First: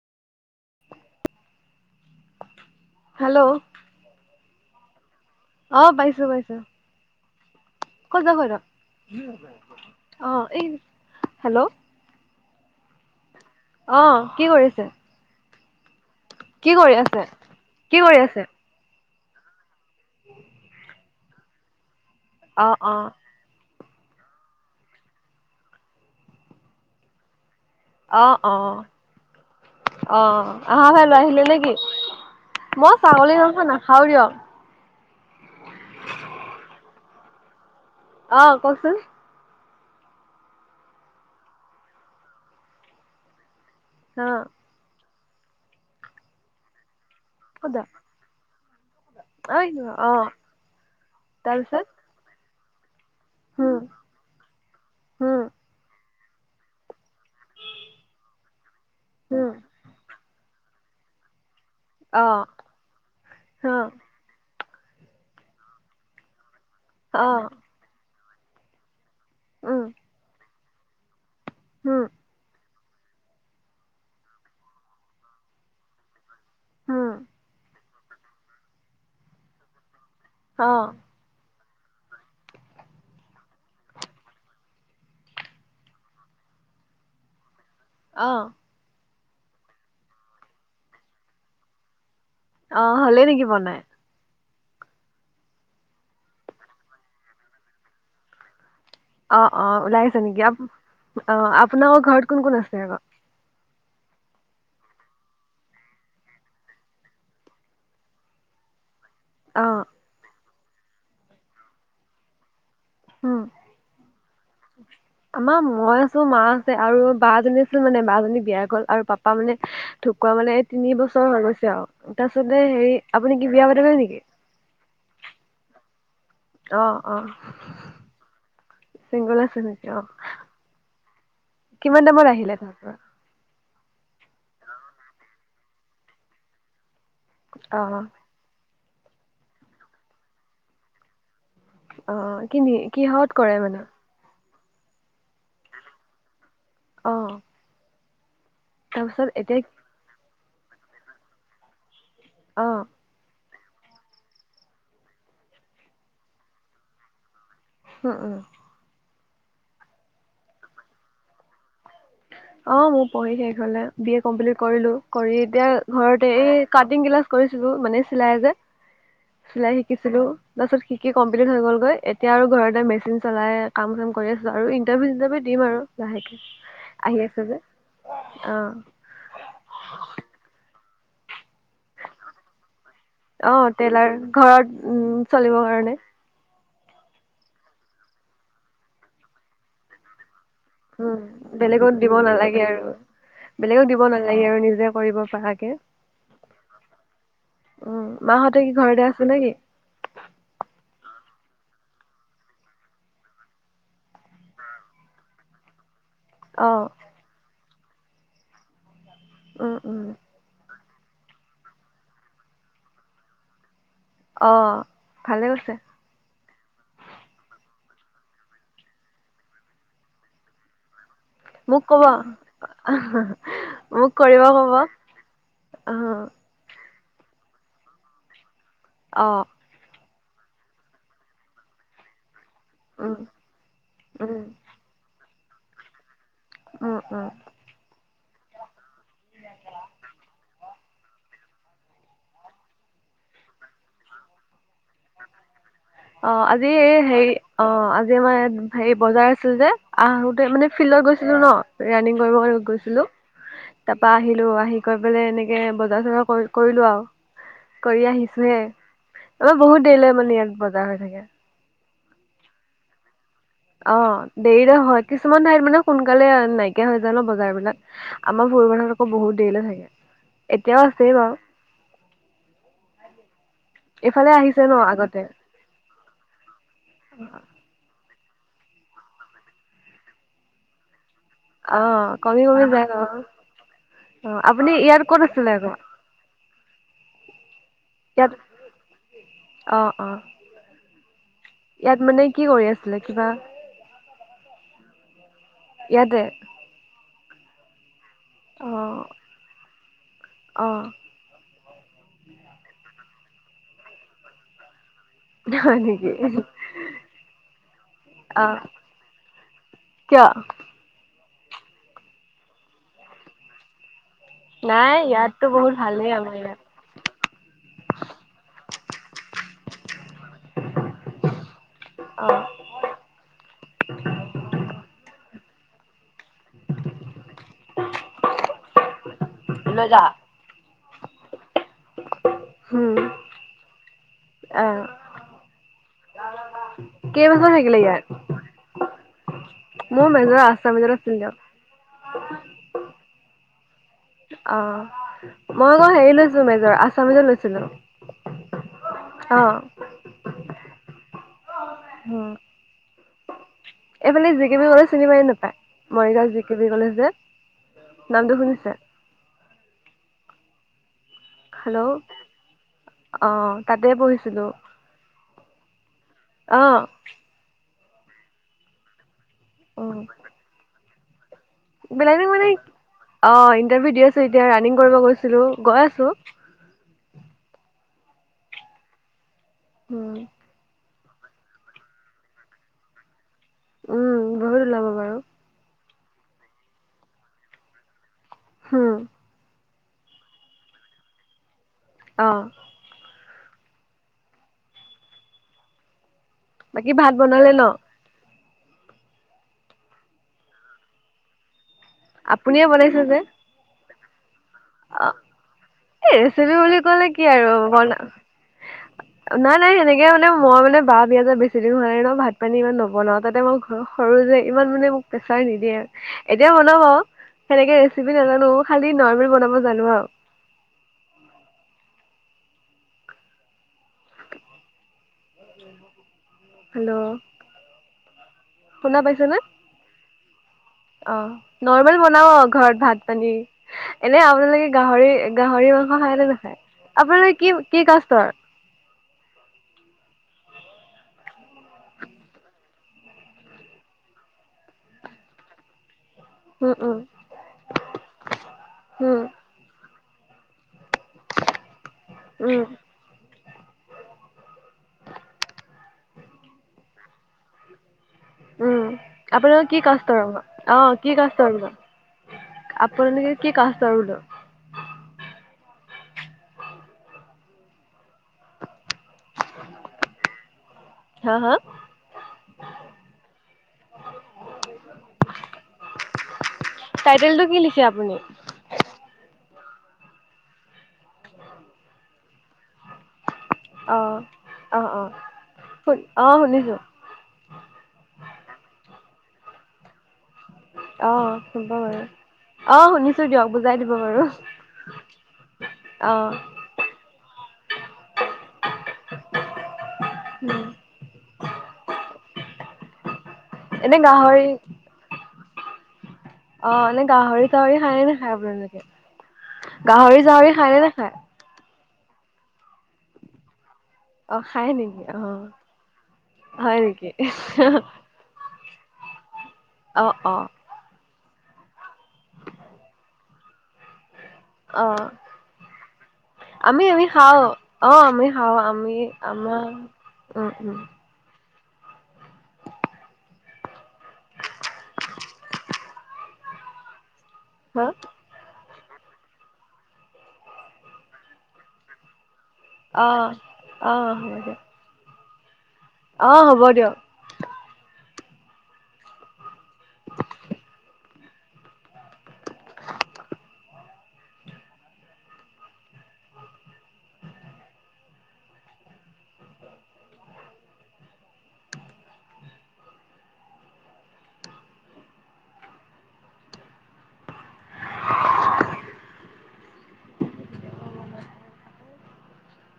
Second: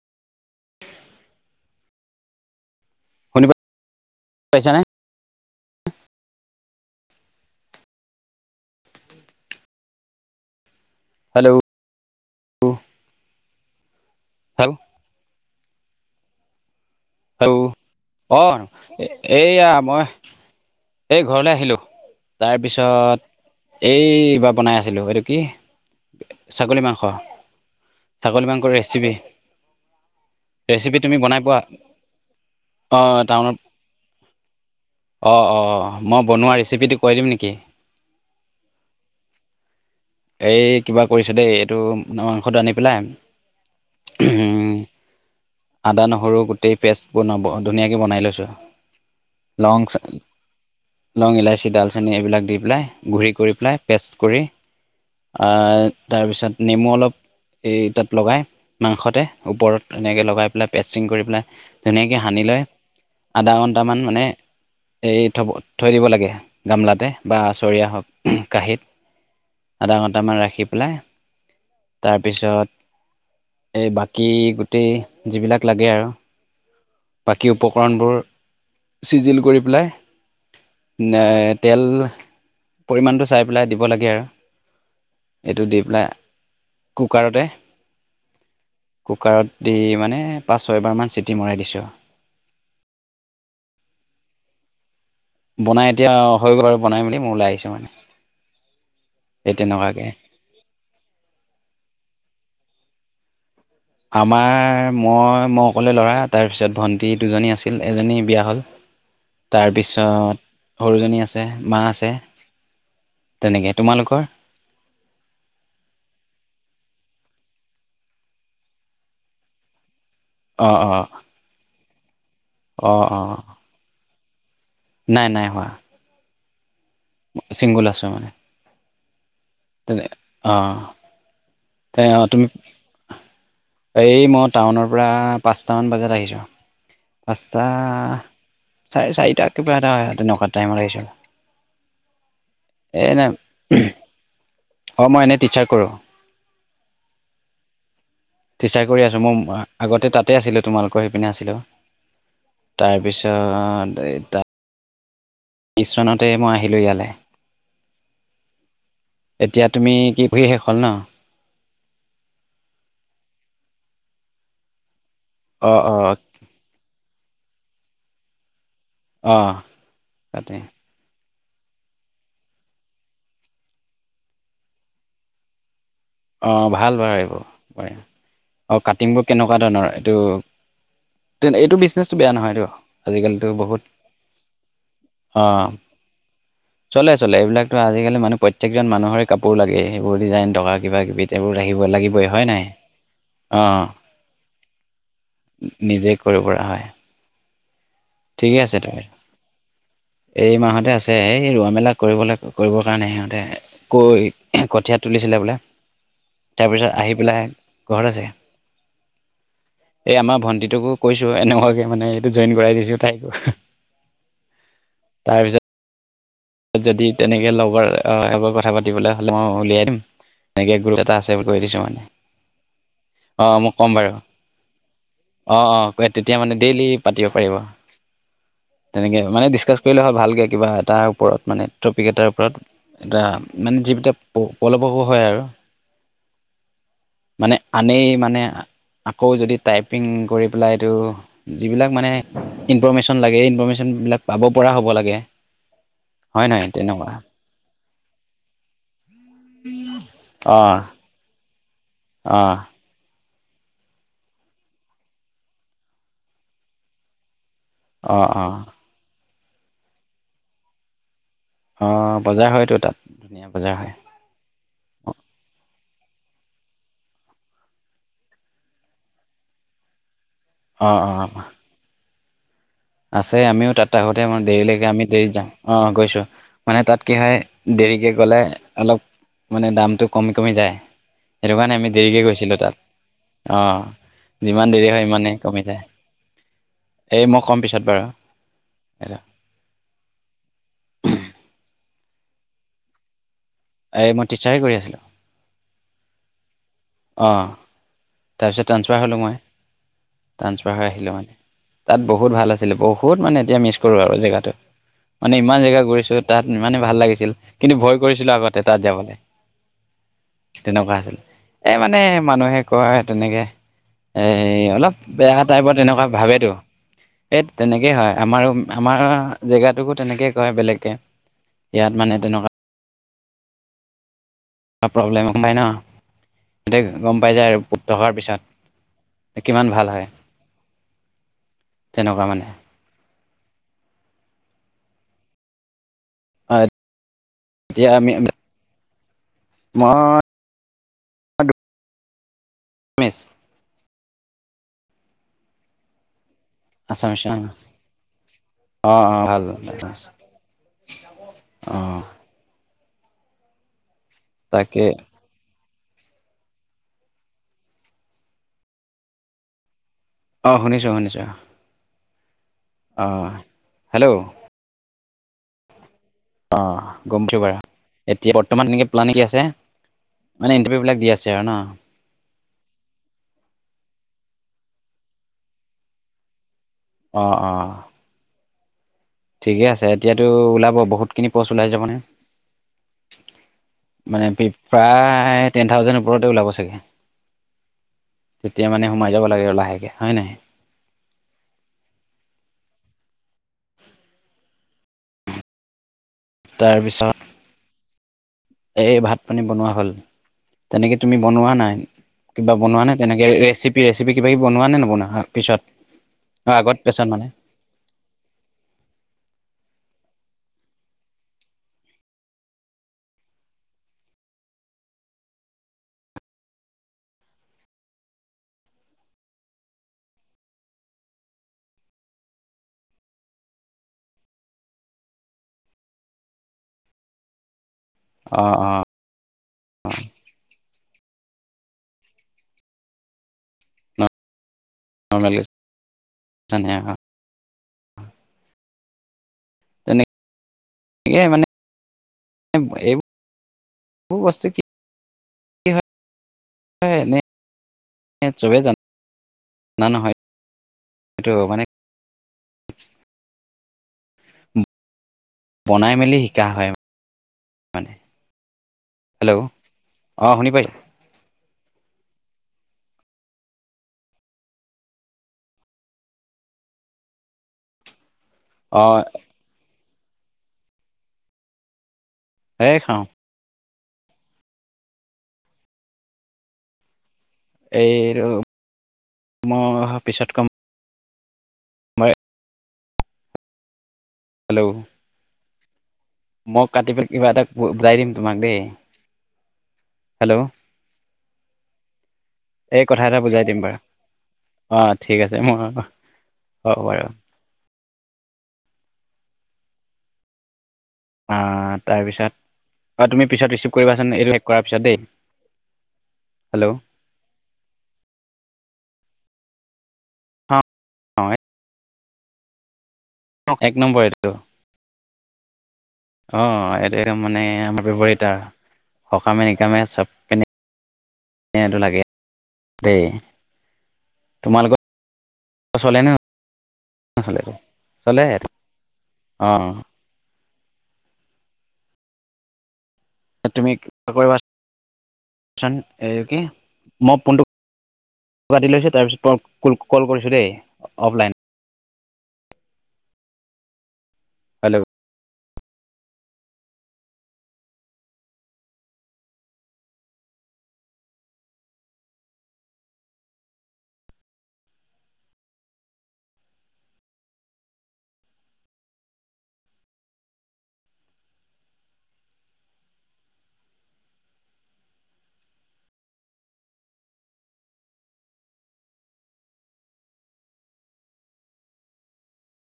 Hello. পাইছা নে? অ পাইছো পাইছো। ক যোৱা হয় ৰ অ এই হেল্ল'। উহ অ কি কৰিছে? কি কৰি আছ। আৰু অ এয়া মই। এই ঘৰলৈ আহিলো। তাৰ অ অ পিছত। এইবাৰ বনাই আছিলো এইটো কি ছাগলী মাংস। অ ছাগলী অ মাংসৰ ৰেচিপি আহ আহা ৰেচিপি ভাই তুমি লৈ বনাই আহিলি পোৱা নেকি? মই অ' ছাগলী টাউনত মাংস নাখাও দিয়ক। অ অ মই বনোৱা ৰেচিপিটো কৈ দিম নেকি? অহ কওকচোন। এই কিবা কৰিছ দেই এইটো মাংসটো আনি পেলাই,। অহ। আদা নহৰু গোটেই পেষ্ট বোৰ ক'ত যা ধুনীয়াকে বনাই লৈছো,। লং অ লং, ইলাচি, তাৰপিছত ডালচেনি এইবিলাক দি পেলাই। ঘূৰি কৰি পেলাই হম পেষ্ট কৰি হম তাৰপিছত নেমু অলপ। এই তাত লগাই মাংসতে হম ওপৰত এনেকে লগাই পেলাই পেচিং কৰি পেলাই। ধুনীয়াকৈ অ সানি লৈ আধা অ ঘণ্টামান মানে এই থব থৈ দিব লাগে,। গামলাতে অ বা আচৰীয়া হওক কাঁহীত উম আধা ঘণ্টামান ৰাখি পেলাই,। হম তাৰপিছত এই বাকী গোটেই যিবিলাক লাগে আৰু। হম বাকী উপকৰণবোৰ চিজিল কৰি পেলাই অ নে তেল পৰিমাণটো চাই পেলাই দিব লাগে আৰু। এইটো দি পেলাই কুকাৰতে আহ। কুকাৰত দি মানে পাঁচ-ছয়বাৰমান চিটি মৰাই দিছোঁ আও অ, হলেই নেকি বনাই? বনাই এতিয়া হৈ গ'ল আৰু বনাই মেলি মই ওলাই আহিছো মানে। অ, এই অ ওলাই তেনেকুৱাকে। আছে নেকি? আ অ আপোনাৰৰ ঘৰত কোন কোন আছে আকৌ? আমাৰ মই মই অকলে ল'ৰা, তাৰপিছত ভন্টি দুজনী আছিল এজনী বিয়া হ'ল। অ তাৰপিছত সৰু জনী আছে, মা আছে। উম তেনেকে তোমালোকৰ? আমাৰ মই আছো, মা আছে, আৰু বা জনী আছিল মানে বা জনী বিয়া গ'ল আৰু পাপা মানে ঢুকুৱা মানে এই অঁ তিনি অঁ বছৰ হৈ গৈছে আৰু তাৰপিছতে হেৰি অঁ অঁ আপুনি কি বিয়া পাতি ব নেকি? নাই নাই হোৱা। অ চিংগুল আছো মানে। চিংগোল আছ তেনে, আহঁ কিমান টাইম ত আহিলে তাৰ পৰা? এই মই টাউনৰ পৰা পাঁচটা মান বজাত আহিছো। পাঁচটা, অ চাৰে চাৰিটা কিবা এটা হয় তেনেকোৱাত টাইমত আহিছো। অ অ কি নি কিহত কৰে মানে? অ, মই এনেই টিচাৰ কৰো। অহ। টিচাৰ কৰি আছো মই আগতে তাতে আছিলো তোমালোকৰ সেইপিনে আছিলো। অ তাৰপিছত অ [unintelligible] বিছ চনতে মই আহিলোঁ ইয়ালে। উম, উম। এতিয়া তুমি কি পঢ়িশেষ হল ন? অ, মোৰ পঢ়ি শেষ হলে বি এ কমপ্লিট কৰিলো। কৰি এতিয়া অঁ অঁ ঘৰতে এই কাটিং ক্লাছ কৰিছিলো মানে চিলাই যে, অঁ চিলাই শিকিছিলো তাতে তাৰপিছত শিকি কমপ্লিট হৈ গলগৈ এতিয়া আৰু ঘৰতে মেচিন চলাই কাম চাম কৰি আছো আৰু ইন্টাৰভিউ চিন্টাৰভিউ দিম আৰু। [unintelligible] অঁ ভাল যে অ কাটিংবোৰ কেনেকোৱা ধৰণৰ এইটো এইটো বিজনেচটো বেয়া নহয়তো, আজিকালিতো অ বহুত টেইলাৰ ঘৰত উম চলিবৰ অ' কাৰণে চলে চলে এইবিলাকতো আজিকালি মানুহ প্ৰত্যেকজন মানুহৰে কাপোৰ লাগে। সেইবোৰ ডিজাইন বা কিবা-কিবি এইবোৰ উম আহিব বেলেগত দিব লাগিবই হয় নালাগে নাই? আৰু বেলেগক অহ দিব নালাগে আৰু নিজে কৰিব পৰাকে নিজে কৰিব পৰা হয়। উম, ঠিকে মাহতে কি আছে তুমি ঘৰতে আছ নে কি? এই মাহতে আছে এই ৰোৱা মেলা কৰিবলৈ কৰিবৰ কাৰণে সিহঁতে কৈ কঠিয়াত তুলিছিলে বোলে। অ তাৰপিছত আহি পেলাই ঘৰত আছে উম উম এই আমাৰ ভন্টিটোকো কৈছো এনেকোৱাকে মানে এইটো জইন কৰাই দিছো তাইকো। অ, ভালে তাৰপিছত কৈছে। যদি তেনেকে লগৰ এৰ কথা পাতিবলৈ হলে মই উলিয়াই দিম এনেকে গ্ৰুপ এটা আছে। বুলি কৈ দিছোঁ মোক মানে কবা অ ক'ম বাৰু মোক কৰিব কব? অ, অ তেতিয়া মানে ডেইলি পাতিব পাৰিব তেনেকে অ মানে ডিচকাচ কৰিলে হয়। ভালকে কিবা এটা ওপৰত মানে টপিক এটাৰ ওপৰত উম এটা মানে যিবটা উম পলৱকো হয় আৰু উম উম মানে আনে মানে আকৌ যদি টাইপিং কৰি পেলাই ত যিবিলাক মানে ইনফৰমেশ্যন লাগে এই ইনফৰৰ্মেশ্যন বিলাক পাব পৰা হ'ব লাগে। অ' হয় নহয় আজি এই তেনেকুৱা হেৰি অ' আজি আমাৰ ইয়াত হেৰি বজাৰ আছিল যে। আহোঁতে মানে অ', লৈ গৈছিলো ন ৰানিং কৰিব অ', গৈছিলো। তাৰ পৰা আহিলো আহি কৰি পেলাই এনেকে বজাৰ চজাৰ কৰি কৰিলো আৰু। কৰি অ', অ', আহিছোহে। আমাৰ বহুত দেৰিলৈ মানে ইয়াত বজাৰ হৈ থাকে। অ' বজাৰ হয়তো তাত, ধুনীয়া বজাৰ হয়। অ দেৰিৰে হয়। কিছুমান ঠাইত মানে সোনকালে নাইকিয়া হৈ যায় ন' বজাৰবিলাক। আমাৰ ভৰো বানত আকৌ বহুত দেৰি দিলে থাকে। এতিয়াও অ', আছেই অ', বাৰু। আছে আমিও তাত আগতে এইফালে আহিছে দেৰিলৈকে ন আমি আগতে দেৰিত যাম অ গৈছো। মানে তাত কি হয়, দেৰিকে গ'লে অলপ মানে দামটো কমি - কমি যায়। সেইটো কাৰণে অ আমি দেৰিকে কমি গৈছিলো কমি যায় তাত বাৰু অ অ যিমান আপুনি দেৰি ইয়াত হয় ক'ত সিমানেই আছিলে কমি আকৌ যায় এই মই কম পিছত বাৰ এটা অঁ অঁ। ইয়াত মানে কি কৰি আছিলে? কিবা এই মই টিচাৰে কৰি আছিলো। ইয়াতে! অঁ তাৰপিছত অ ট্ৰাঞ্চফাৰ হ'লোঁ মই। অ ট্ৰানসফাৰ আহিলে মানে তাত বহুত ভাল আছিলে বহুত মানে এতিয়া মিছ কৰোঁ আৰু জেগাটো। মানে ইমান হয় জেগা নেকি গৈছো তাত ইমানে ভাল লাগিছিল কিন্তু ভয় কৰিছিলো অ আগতে তাত যাবলৈ। কিয় তেনেকুৱা আছিল। এই মানে মানুহে কয় তেনেকে এ অলপ নাই বেয়া ইয়াততো বহুত টাইপৰ তেনেকুৱা ভালেই আমাৰ ভাৱেতো। ইয়াত এত তেনেকেই হয় আমাৰো আমাৰ জেগাটোকো তেনেকে কয় বেলেগকে। ইয়াত মানে তেনেকুৱা অঁ। প্ৰব্লেম সোমাই ন সতে গম পাই যায় আৰু পুকত্ত হোৱাৰ পিছত কিমান লৈ ভাল যা হয় তেনেকুৱা মানে উম অ'। কেইবছৰ থাকিলে এতিয়া আমি ইয়াত মোৰ মই মেজৰ আছামিছত আছিলে। হল অ' মই আকৌ হেৰি লৈছোঁ মেজৰ। আছামিজত লৈছিলোঁ। অঁ অঁ ভাল অঁ। উম এইফালে যিকিবি গলে তাকে চিনি পায় নে নাপায় Morigaon G K B college যে নামটো শুনিছে। অঁ শুনিছো শুনিছো। হেল্ল', ! অ' তাতে হেল্ল' পঢ়িছিলোঁ। অঁ গমছ বাৰু এতিয়া বৰ্তমান এনেকে প্লেন কি আছে মে ইটাৰভিউ বিলাক দি আছে আৰু ন? বিলানী মানে। অ' ইণ্টাৰভিউ দি আছোঁ। এতিয়া ৰানি‍ং কৰিব গৈছিলোঁ। গৈ আছোঁ। অ' - অ'। ঠিকে আছে। উম এতিয়াতো ওলাব বহুতখিনি পষ্ট ওলাই যাবনে। উম মানে বহুত ওলাব বাৰু প্ৰায় টেন থাউজেণ্ড ওপৰতে ওলাব চাগে। তেতিয়া মানে হম সোমাই যাব লাগে লাহেকে, হয় নহয়? আহঁ। বাকী ভাত বনালে ন। এ ভাত পানী বনোৱা হ'ল তেনেকে তুমি বনোৱা নাই। কিবা আপুনিয়ে বনোৱা নে বনাইছে যে তেনেকে, ৰেচিপি- ৰেচিপি কিবা কিবি বনোৱা নে অ নবনোৱা পিছত? ৰেচিপি অ' আগত বুলি ক'লে পিছত কি মানে? আৰু, বনা- নাই - নাই সেনে এতিয়া মানে মই মানে বাৰ বিয়া যে বেছি দিন হোৱা নাই ন', ভাত-পানী ইমান নবনাওঁ। তাতে মই ঘৰৰ সৰু যে, ইমান মানে প্ৰেছাৰ নিদিয়ে। এতিয়া বনাব আৰু। সেনেকে ৰেচিপি নাজানোঁ। খালি নৰ্মেল বনাব জানো আৰু। হেল্ল'? অ' - অ'- শুনা পাইছেনে অ'। অ'। নৰ্মেল বনাও ঘৰত ভাত-পানী। এনে আপোনালোকে গাহৰি- নৰ্মেল গাহৰি মাংস খাই নে নাখায়? আপোনালোকে কি- কি কাষ্টৰ? তেনে কে মানে এইবোৰ বস্তু কি [inaudible] উম, হয় উম, এনে [inaudible] চবে জান উম, [inaudible] না নহয় সেইটো মানে উম। উম। বনাই মেলি শিকা হয় [inaudible] মানে। উম, হেল্ল' আপোনালোক কি কাষ্টৰ অঁ হ? শুনি পাই অ' কি কাষ্টৰ বোলো? আপোনালোকে কি কাষ্টৰ বোলো? অ'। হা - হা? সেই খাওঁ। [unintelligible] টাইটেলটো কি লিখে আপুনি? অ' পিছত কম। মই অ', অ' - অ'। শুন অ' মই শুনিছোঁ কাটি পেল- কিবা এটা যাই দিম তোমাক দেই। হেল্ল' অ' শুব বাৰু। অ' শুনিছোঁ দিয়ক। বুজাই দিব বাৰু। অ' ঠিক আছে মই, অ'। হ'ব বাৰু। উম। অ' তাৰপিছত। আৰু তুমি পিছত ৰিচিভ এনে কৰিবাচোন, এইটো শেষ গাহৰি কৰাৰ পিছত দেই। হেল্ল' অ' এনে গাহৰি-চাহৰি খাই নে নেখায় আপোনালোকে? গাহৰি-চাহৰি অঁ খায় নে নাখায়? অঁ এক নম্বৰ এইটো। অ খায় নেকি? অ'। হয় অ' নেকি? ইতে মানে আমাৰ ব্যৱহাৰিতা সকামে-নিকামে অ চব অ পিনে [inaudible] টো লাগে দেই। অ তোমালোকৰ [inaudible] আমি - আমি খাওঁ। নচলে অ' চলে আমি খাওঁ। আমি আমা অঁ উম - উম। [unintelligible] তুমি [inaudible] কৰিবা [inaudible] চোন। এই কি মই ফোনটো হা? কাটি লৈছোঁ, তাৰপিছত ক- কল কৰিছোঁ দেই। অফলাইন অ', অ'। হ'ব দিয়ক হেল্ল'? অ' হ'ব দিয়ক।